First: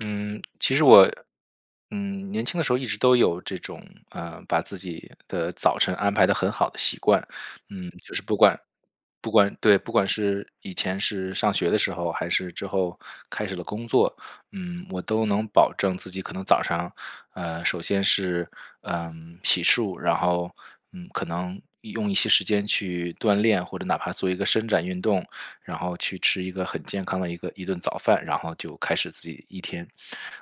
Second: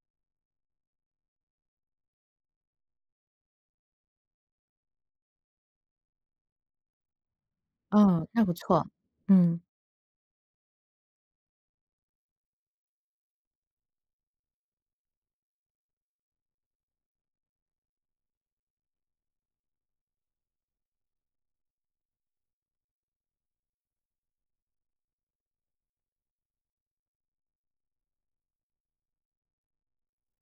嗯，其实我嗯年轻的时候一直都有这种，呃把自己的早晨安排得很好的习惯。嗯，就是哦，不那不管错，不管嗯。对，不管是以前是上学的时候还是之后开始了工作。嗯我都能保证自己可能早上，呃首先是，呃洗漱，然后，嗯可能用一些时间去锻炼，或者哪怕做一个伸展运动，然后去吃一个很健康的一个一顿早饭，然后就开始自己一天。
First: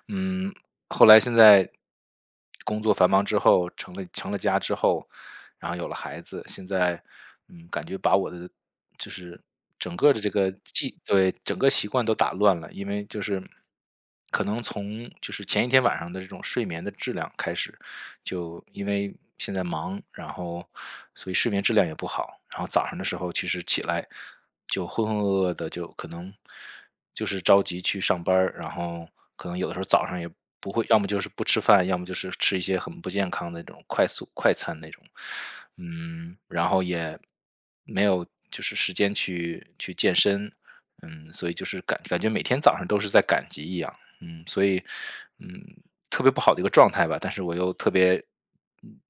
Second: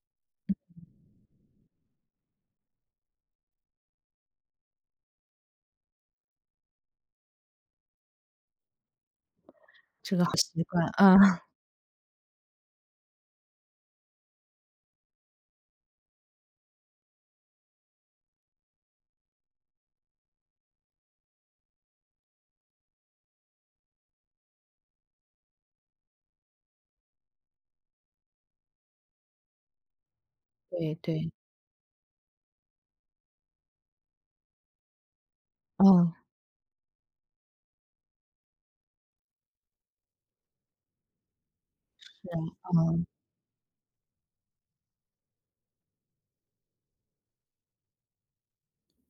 嗯后来现在，工作繁忙之后，成了成了家之后，然后有了孩子，现在，嗯感觉把我的就是整这个是的个这好个习惯，计对，啊。整个习惯都打乱了，因为就是可能从就是前一天晚上的这个睡眠的质量开始，就因为现在忙，然后，所以睡眠质量也不好，然后早上的时候其实起来就浑浑噩噩的，就可能就是着急去上班儿，然后可能有的时候早上也不会对要么就是对。不吃饭，要么就是吃一些很不健康的那种快速快餐那种，嗯。嗯，然后也没有就是时间去去健身，嗯，所以就是感感觉是，每天早上都嗯。是在赶集一样，嗯，所以嗯，特别不好的一个状态吧，但是我又特别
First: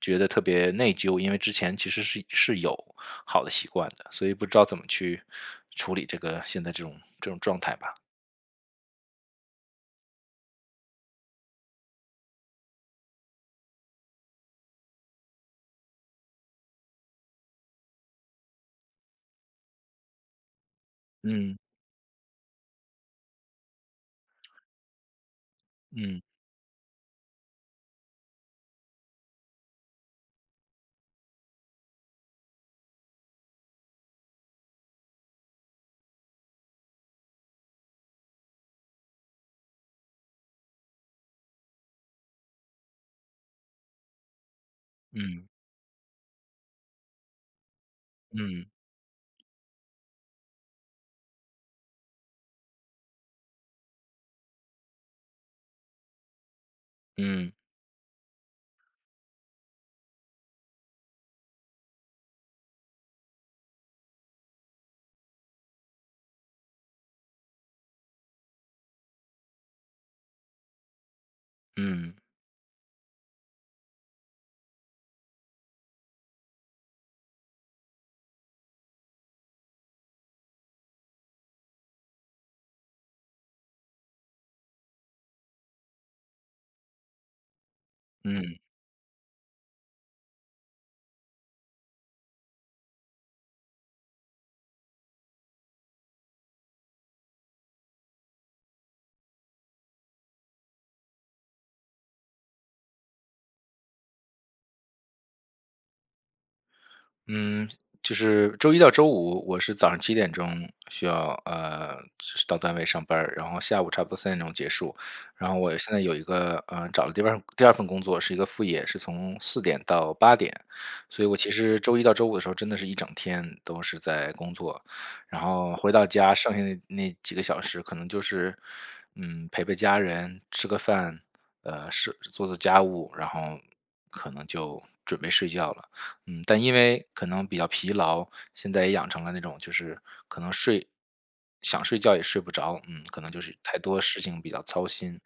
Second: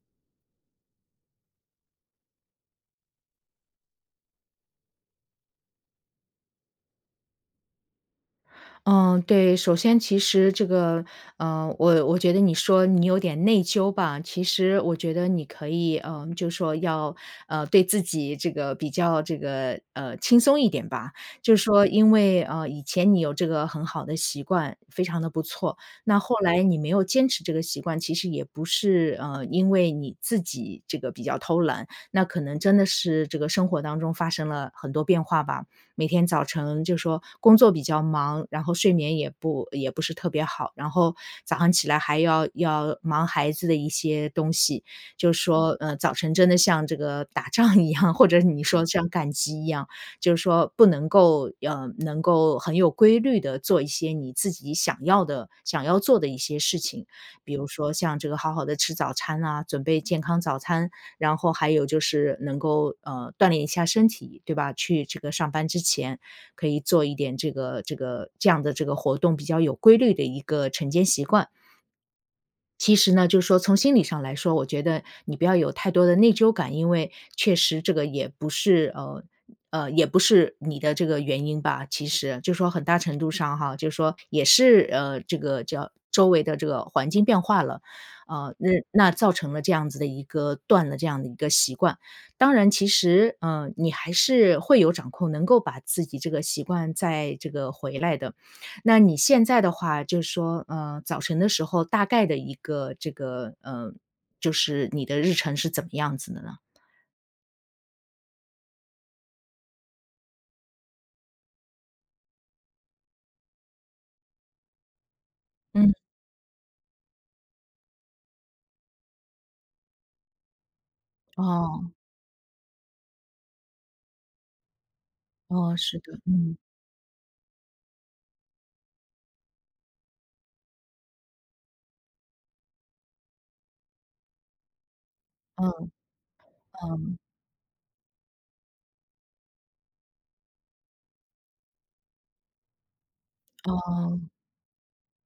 觉得特别内疚，因为之前其实是是有好的习惯的，所以不知道怎么去处理这个现在这种这种状态吧。嗯，对。首先其实这个，呃我我觉得你说你有点内疚吧，其实我觉得你可以，呃就说要，呃对自己这个比较这个，呃轻松一点吧。嗯。就说因为，呃以前你有这个很好的习惯，非常地不错，那嗯。后来你没有坚持这个习惯，其实也不是，呃因为你自己这个比较偷懒。那可能真的是这个生活当中发生了很多变化吧。每天早晨就说工作比较忙，然后睡眠也不也不是特别好。然后早上起来还要要忙孩子的一些东西，就嗯。说，呃早晨真的像这个打仗一样，或者你嗯。说像赶集一样。就是说不能够要呃能够很有规律地做一些你自己想要的想要做的一些事情。嗯。比如说像这个好好地吃早餐啊，准备健康早餐，然后还有就是能够，呃锻炼一下身体，对吧？去这个上班之前可以做一点这个这个这样的这个活动，比较有规律的一个晨间习惯。嗯。其实呢，就是说从心理上来说，我觉得你不要有太多的内疚感。因为确实这个也不是，呃呃也不是你的这个原因吧，其实就是说很大程度上哈。就是说也是，呃这个叫周围的这个环境变化了，啊，嗯。那那造成了这样子的一个断了这样的一个习惯。当然其实，呃你还是会有掌控，能够把自己这个习惯再这个回来的。那你现在的话，就说，呃早晨的时候大概的一个这个，呃就是你的日程是怎么样子的呢？嗯，就是周一到周五我是早上7点钟需要呃是到单位上班儿，然后下午差不多3点钟结束。然后我现嗯。在有一个，呃找了第2第2份工作，是一个副业，是从4点到8点。所以我其实哦。周一到周五的时候真的是一整天都是在工作，然后哦，回是到的。家剩嗯。下的那那几个小时可能就是，嗯陪陪家人、吃个饭，呃是做做家务，然后可能就准备睡嗯。觉了。嗯，但因为嗯。可能比较疲劳，现在也养成了那种就是可能睡想睡觉也睡不着，嗯，可能就是太多事哦。情比较操心，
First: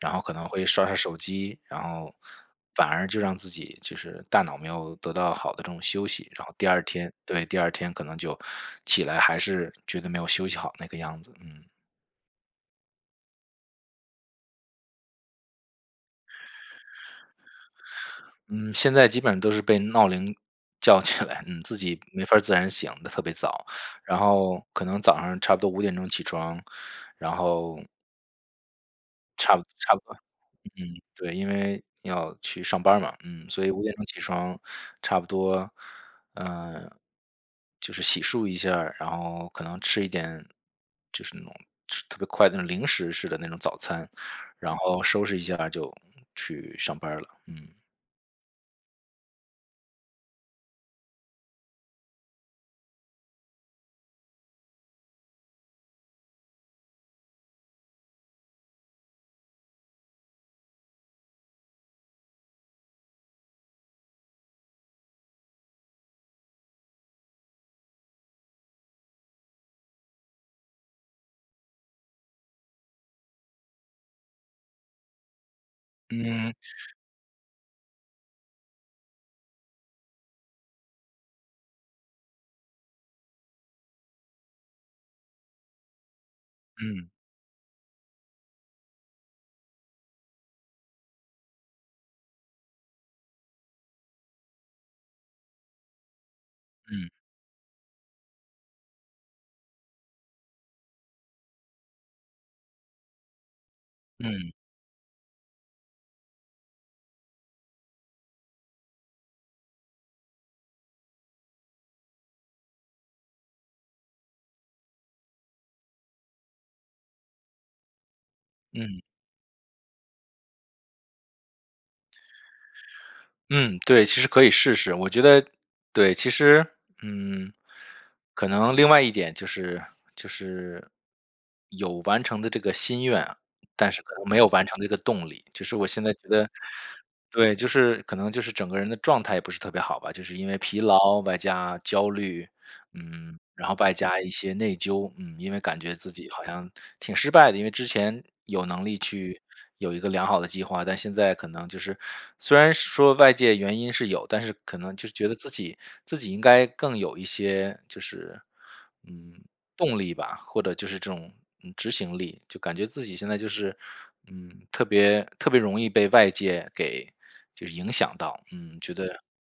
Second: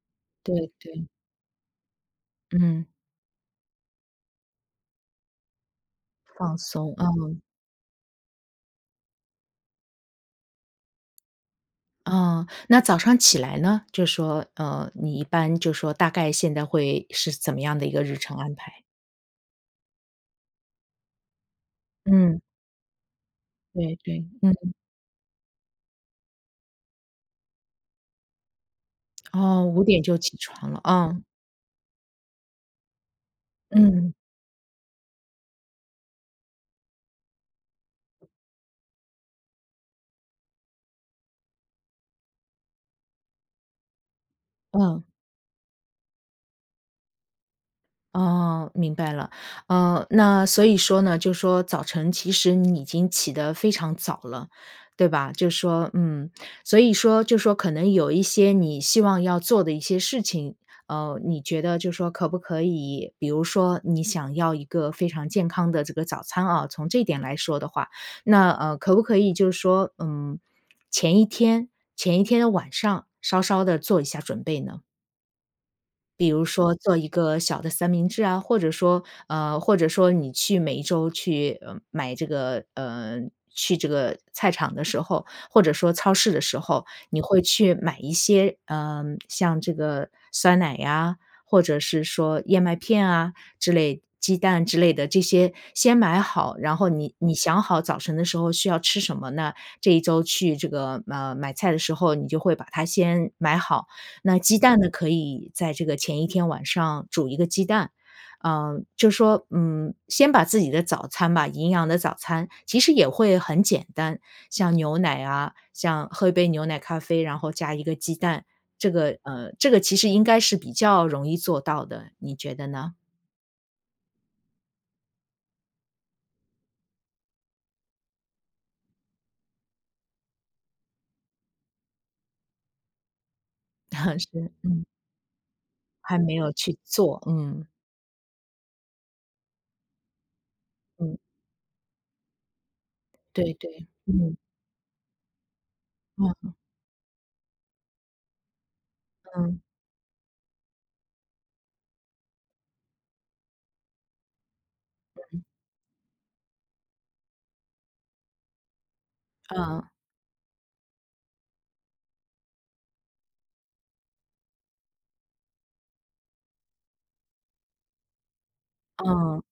然后可能会对刷刷对。手机，然后嗯。反而就让自己就是大脑没有得到好的这种休息，然后放第2松，啊。天对，第2天可能就起来还是觉得没有休息好那个样子。嗯。哦，那早上起来呢？就说，呃你一般就说大概现在会是怎么样的一个日程 安嗯，排？现在基本都是被闹铃叫起来，嗯，自己没法嗯。自然醒得特别早。对然对，后嗯。可能早上差不多5点钟起床，然后差哦，5差不点多，就嗯，起床了啊。对，因为要去上班嘛。嗯，所以5点钟嗯。起床差不多，呃就是洗漱一下，然后可能吃一点就是那种吃特别快的零食式的那种早餐，然嗯。后收拾一下就去上班了，嗯。哦，明白了，呃那所以说呢，就说早晨其实你已经起得非常早了，对吧？就说，嗯。所以说就说可能有一些你希望要做的一些事情，呃你觉得就说可不可以比如说你想要一个非常健康的这个早餐啊，从这点来说的话，那，呃可不可以就是说，嗯前一天前一天的晚上稍稍地做一下准备呢？比如嗯。说做一个小的三明治啊，或者说，呃或者说你去每1周去买这个，呃去这个菜场的时候，或者说超市的时候，嗯。你会去买一些，呃像这个酸奶呀，或者是，说燕麦片啊之类鸡蛋之类的这些先买好，然后嗯。你你想好早晨的时候需要吃什么呢？这1周去这个，呃买菜的时候，你就会把它先买好，那嗯。鸡蛋呢，可以在这个前1天晚上煮1个鸡蛋。呃就说，嗯先把自己的早餐吧营养的早餐其实也会很简单，像牛奶啊，像喝一杯牛奶咖啡，然后加1个鸡蛋，这嗯。个呃这个其实应该是比较容易做到的，你觉得呢？嗯，对，其实可以试试。我觉得对，其实，嗯可能另外一点就是就是，有完成的这个心愿，但是 没有是，完成嗯。这个动力，就是我现在还觉没得有去做，对，嗯。就是可能就是整个人的状态也不是特别好吧。就是因为疲嗯。劳，外加焦虑，嗯，对然后对，外加一嗯。些内疚，嗯，因为感觉自己好嗯。像挺失败的。因为之前有能力去嗯。有一个良好的计划，但现在可能就是虽然说外界原因是有，但是可能就是觉得嗯。自己自己应该更有一些就是，嗯，嗯。动力吧，或者就是这种，嗯执行力。就感觉自己现在就是，嗯，特别特别容易被外界给就是影响到嗯觉得嗯，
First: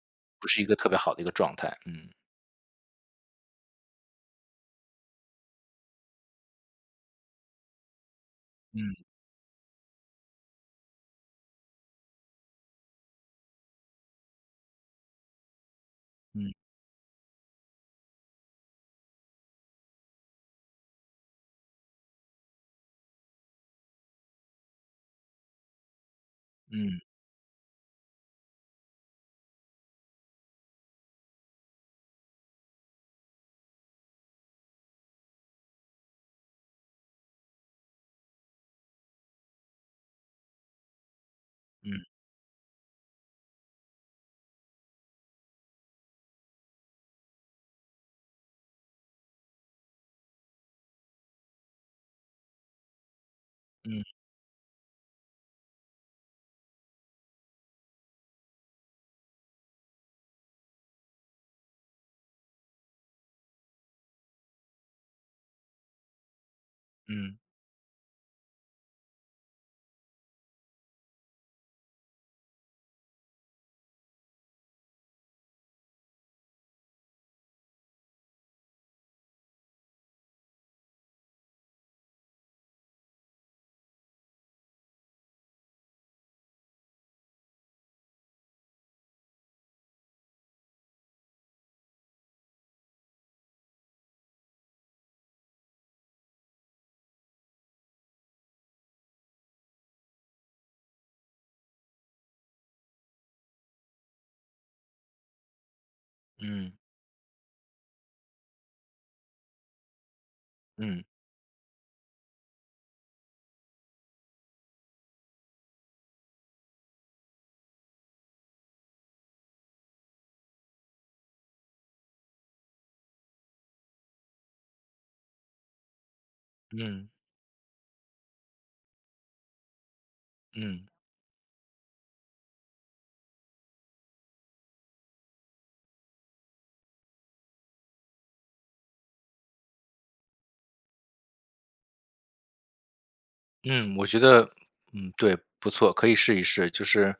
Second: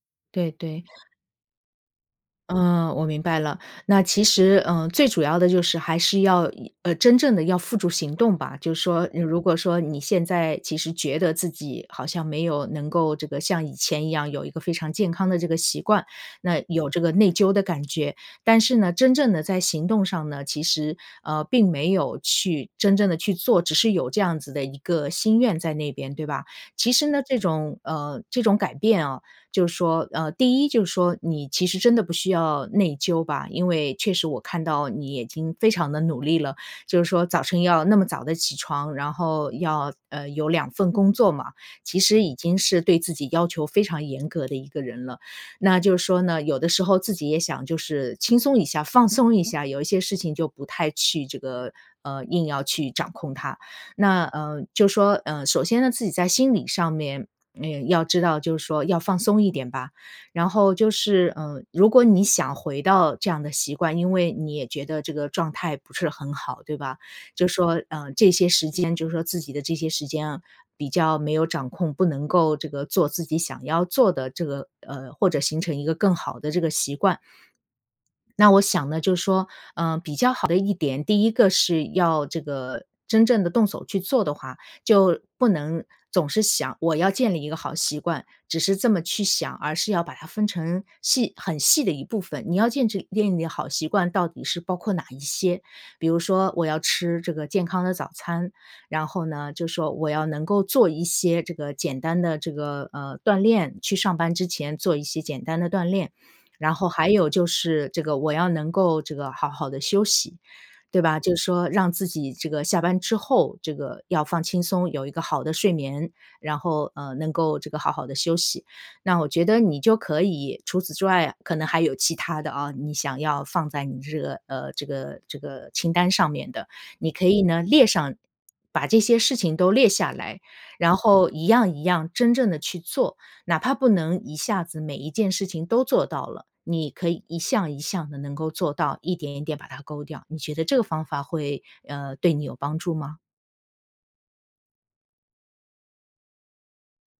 不对是一个对。特别好的一个状态，嗯。嗯，我明白了。那其实，嗯，最主要的就是还是要以呃，真正地要付诸行动吧。就是嗯。说如果说你现在其实觉得自己好像没有能够这个像以前一样有一个非常健康这个的习惯，嗯那有这个内疚的感觉，但是呢，真正地在行动上呢，其实，呃，并没有去真正地去做，只是有这样子的一个心愿在那边，对吧？其嗯。实呢，这种呃，这种改变啊，就是说呃，第一就是说，你其实真的不需要内疚吧，因为确实我看到你已经非常地努力了。就是说早晨要那么早起床，然后要，呃，有2份工作嘛，其嗯。实已经是对自己要求非常严格的一个人了。那就是说呢，有的时候自己也想就是轻松一下、放松一下，有一些事情就不太去这个，呃，硬要去掌控它。嗯。那，呃，就说，呃，首先呢，自己在心理上面，嗯，要知道就是说要放松一点吧。然后就是，嗯，如果你想回到这样的习惯，因为你也觉得这个状态不是很好，对吧？嗯。就是说，呃，这些时间就是说自己的这些时间啊，比较没有掌控，不能够这个做自己想要做的这个呃，或者形成一个更好的这个习惯。那我想呢就是说，呃，比较好的一点，第一个是要这个真正地动手去做的话，就不能总是想“我要建立一个好习惯”，只是这么去想，而是要把它分成细很细的一部分。你要建制建立好习惯到底是包括哪一些？比如说，我要吃这个健康的早餐，然后呢就是说，我要能够做一些这个简单的这个，呃，锻炼，去上班之前做一些简单的锻炼。嗯。然后还有就是这个我要能够这个好好地休息，对嗯。吧？就是说让自己这个下班之后，这个要放轻松，有一个好的睡眠，然后，呃，能够这个好好地休息。那我觉得你就可以除此之外啊，可能还有其它的啊，你想要放在你这个呃，这个这个清单上面的。嗯。你可以呢列上，把这些事情都列下来，嗯。然后一样一样真正地去做。哪怕不能一下子每一件事情都做到了，你可以一项一项地能够做到，一点一点把它勾掉。你觉得这个方法会，呃，对你有帮助吗？嗯，我觉得嗯，对，不错，可以试一试，就是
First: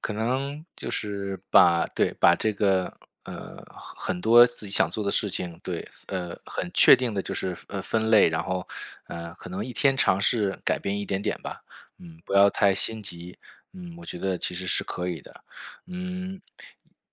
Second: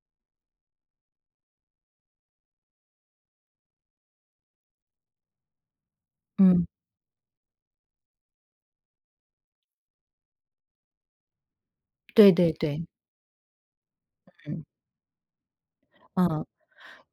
可能就是把对，把这个，呃，很很多自己想做的事情对呃，嗯。很确定地就是呃，分类。然后，呃，可能一天尝试改变一点点吧，嗯，不对要对太对。心急。嗯，我觉得其嗯。实是可以的，嗯。嗯，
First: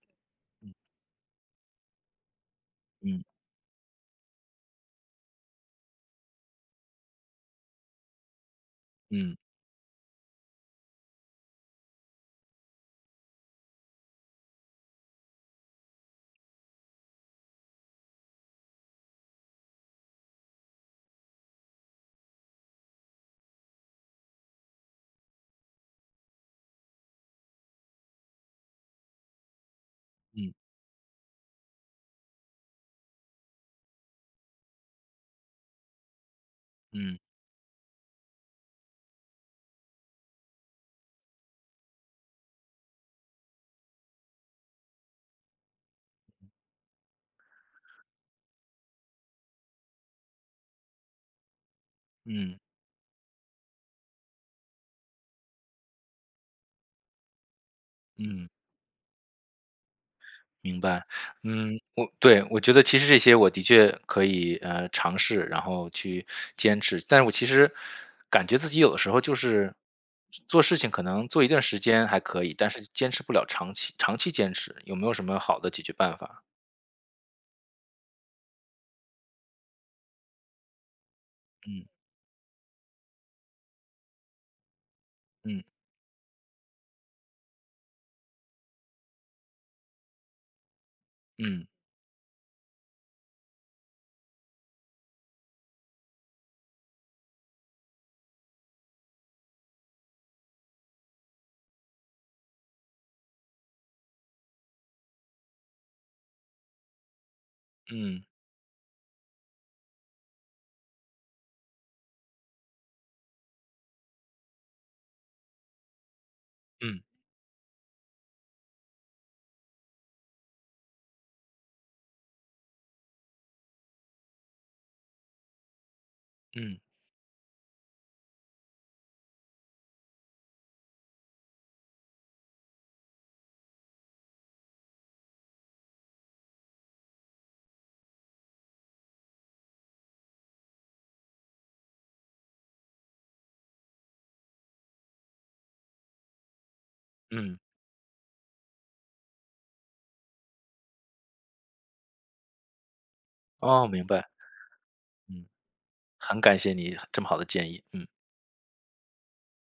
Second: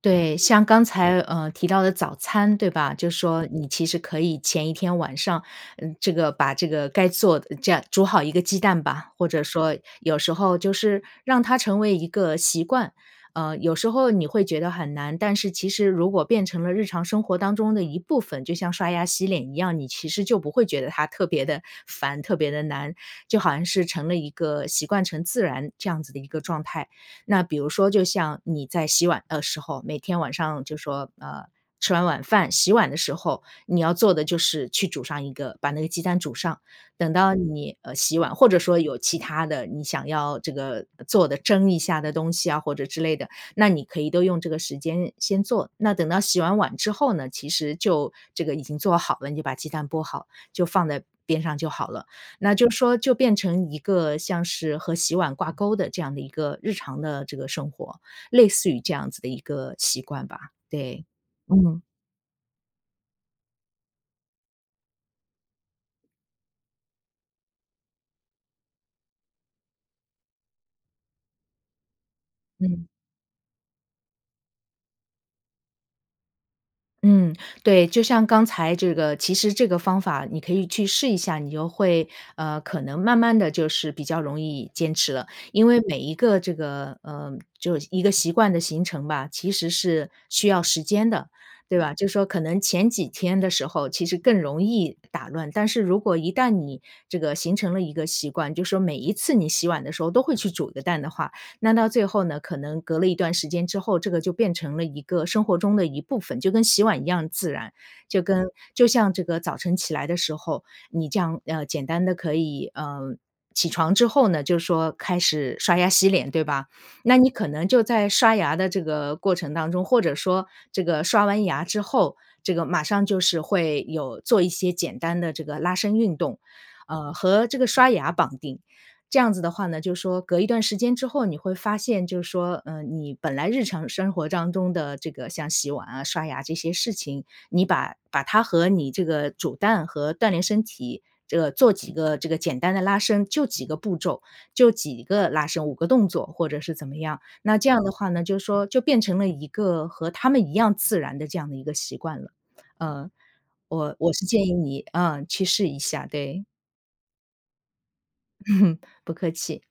对，像嗯。刚才，呃，提到的早餐，对吧？就嗯。说你其实可以前一天晚上呃，这个把这个该做的这样煮好一个鸡蛋吧，或嗯。者说有时候就是让它成为一个习惯。呃，有时候你会觉得很难，但是其实如果变成了日常生活当中的一部分，就像刷牙洗脸一样，你其实就不会觉得它特别地烦，特别地难，就好像是成了一个习惯成自然这样子的一个状态。那比如说就像你在洗碗的时候，每天晚嗯。上就说呃，吃完晚饭洗碗的时候，你要做的就是去煮上一个把那个鸡蛋煮上，等嗯。到你，呃，洗碗或者说有其他的你想要这个做的蒸一下的东西啊或者之类的，那你可以都用这个时间先做。那等到洗完碗之后呢，其实就这个已经做好了，你就把鸡蛋剥好，就放在边上就好了。那嗯。就说就变成一个像是和洗碗挂钩的这样的一个日常的这个生活，嗯。类似于这样子的一个习惯吧。明对。白。嗯，嗯。我对，我觉得其实这些我的确可以，呃，尝试，然后去坚持，但是我其实感觉自己有的时候就是，做做事情可能做一段时间还可以，但是嗯。坚持不了长期长期坚持，有没有什么好的解决办法？嗯，对，就像刚才这个其实这个方法你可以去试一下，你就嗯。会，呃可能慢慢地就是比较容易坚持了。嗯。因为每一个这个，呃就是一个习惯的形成吧，其实是需要时间的，嗯。对吧。就说可能前几天的时候其实更容易打乱，但是如果一旦你这个形成了一个习惯，就说每一次你洗碗的时候都会去煮个蛋的话，那到最后呢，可能隔了一段时间之后，这个就变成了一个生活中的一部分，就跟洗碗一样自然。就嗯。跟就像这个早晨起来的时候，你这样，呃简单地可以，呃起床之后呢就是说开始刷牙洗脸对吧？嗯。那你可能就在刷牙的这个过程当中，或者说这个刷完牙之后，这个马上就是会有做一些简单的这个拉伸运动。嗯。呃和这个刷牙绑定，这样子的话呢，就说隔一段时间之后你会发现就是说，嗯你本来日常生活当中的这个像洗碗啊，刷牙这些事情。你把把它和你这个煮蛋和锻炼身体，这个做几个这个简单的拉伸，就几个步骤，就几个拉伸、5个动作或者是怎么样。那嗯。这样的话呢，就说就变成了一个和他们一样自然的这样的一个习惯了。呃哦，我明我是白。建议你啊，去嗯，试一下，很对。感谢你这么好的建议，嗯。不客气。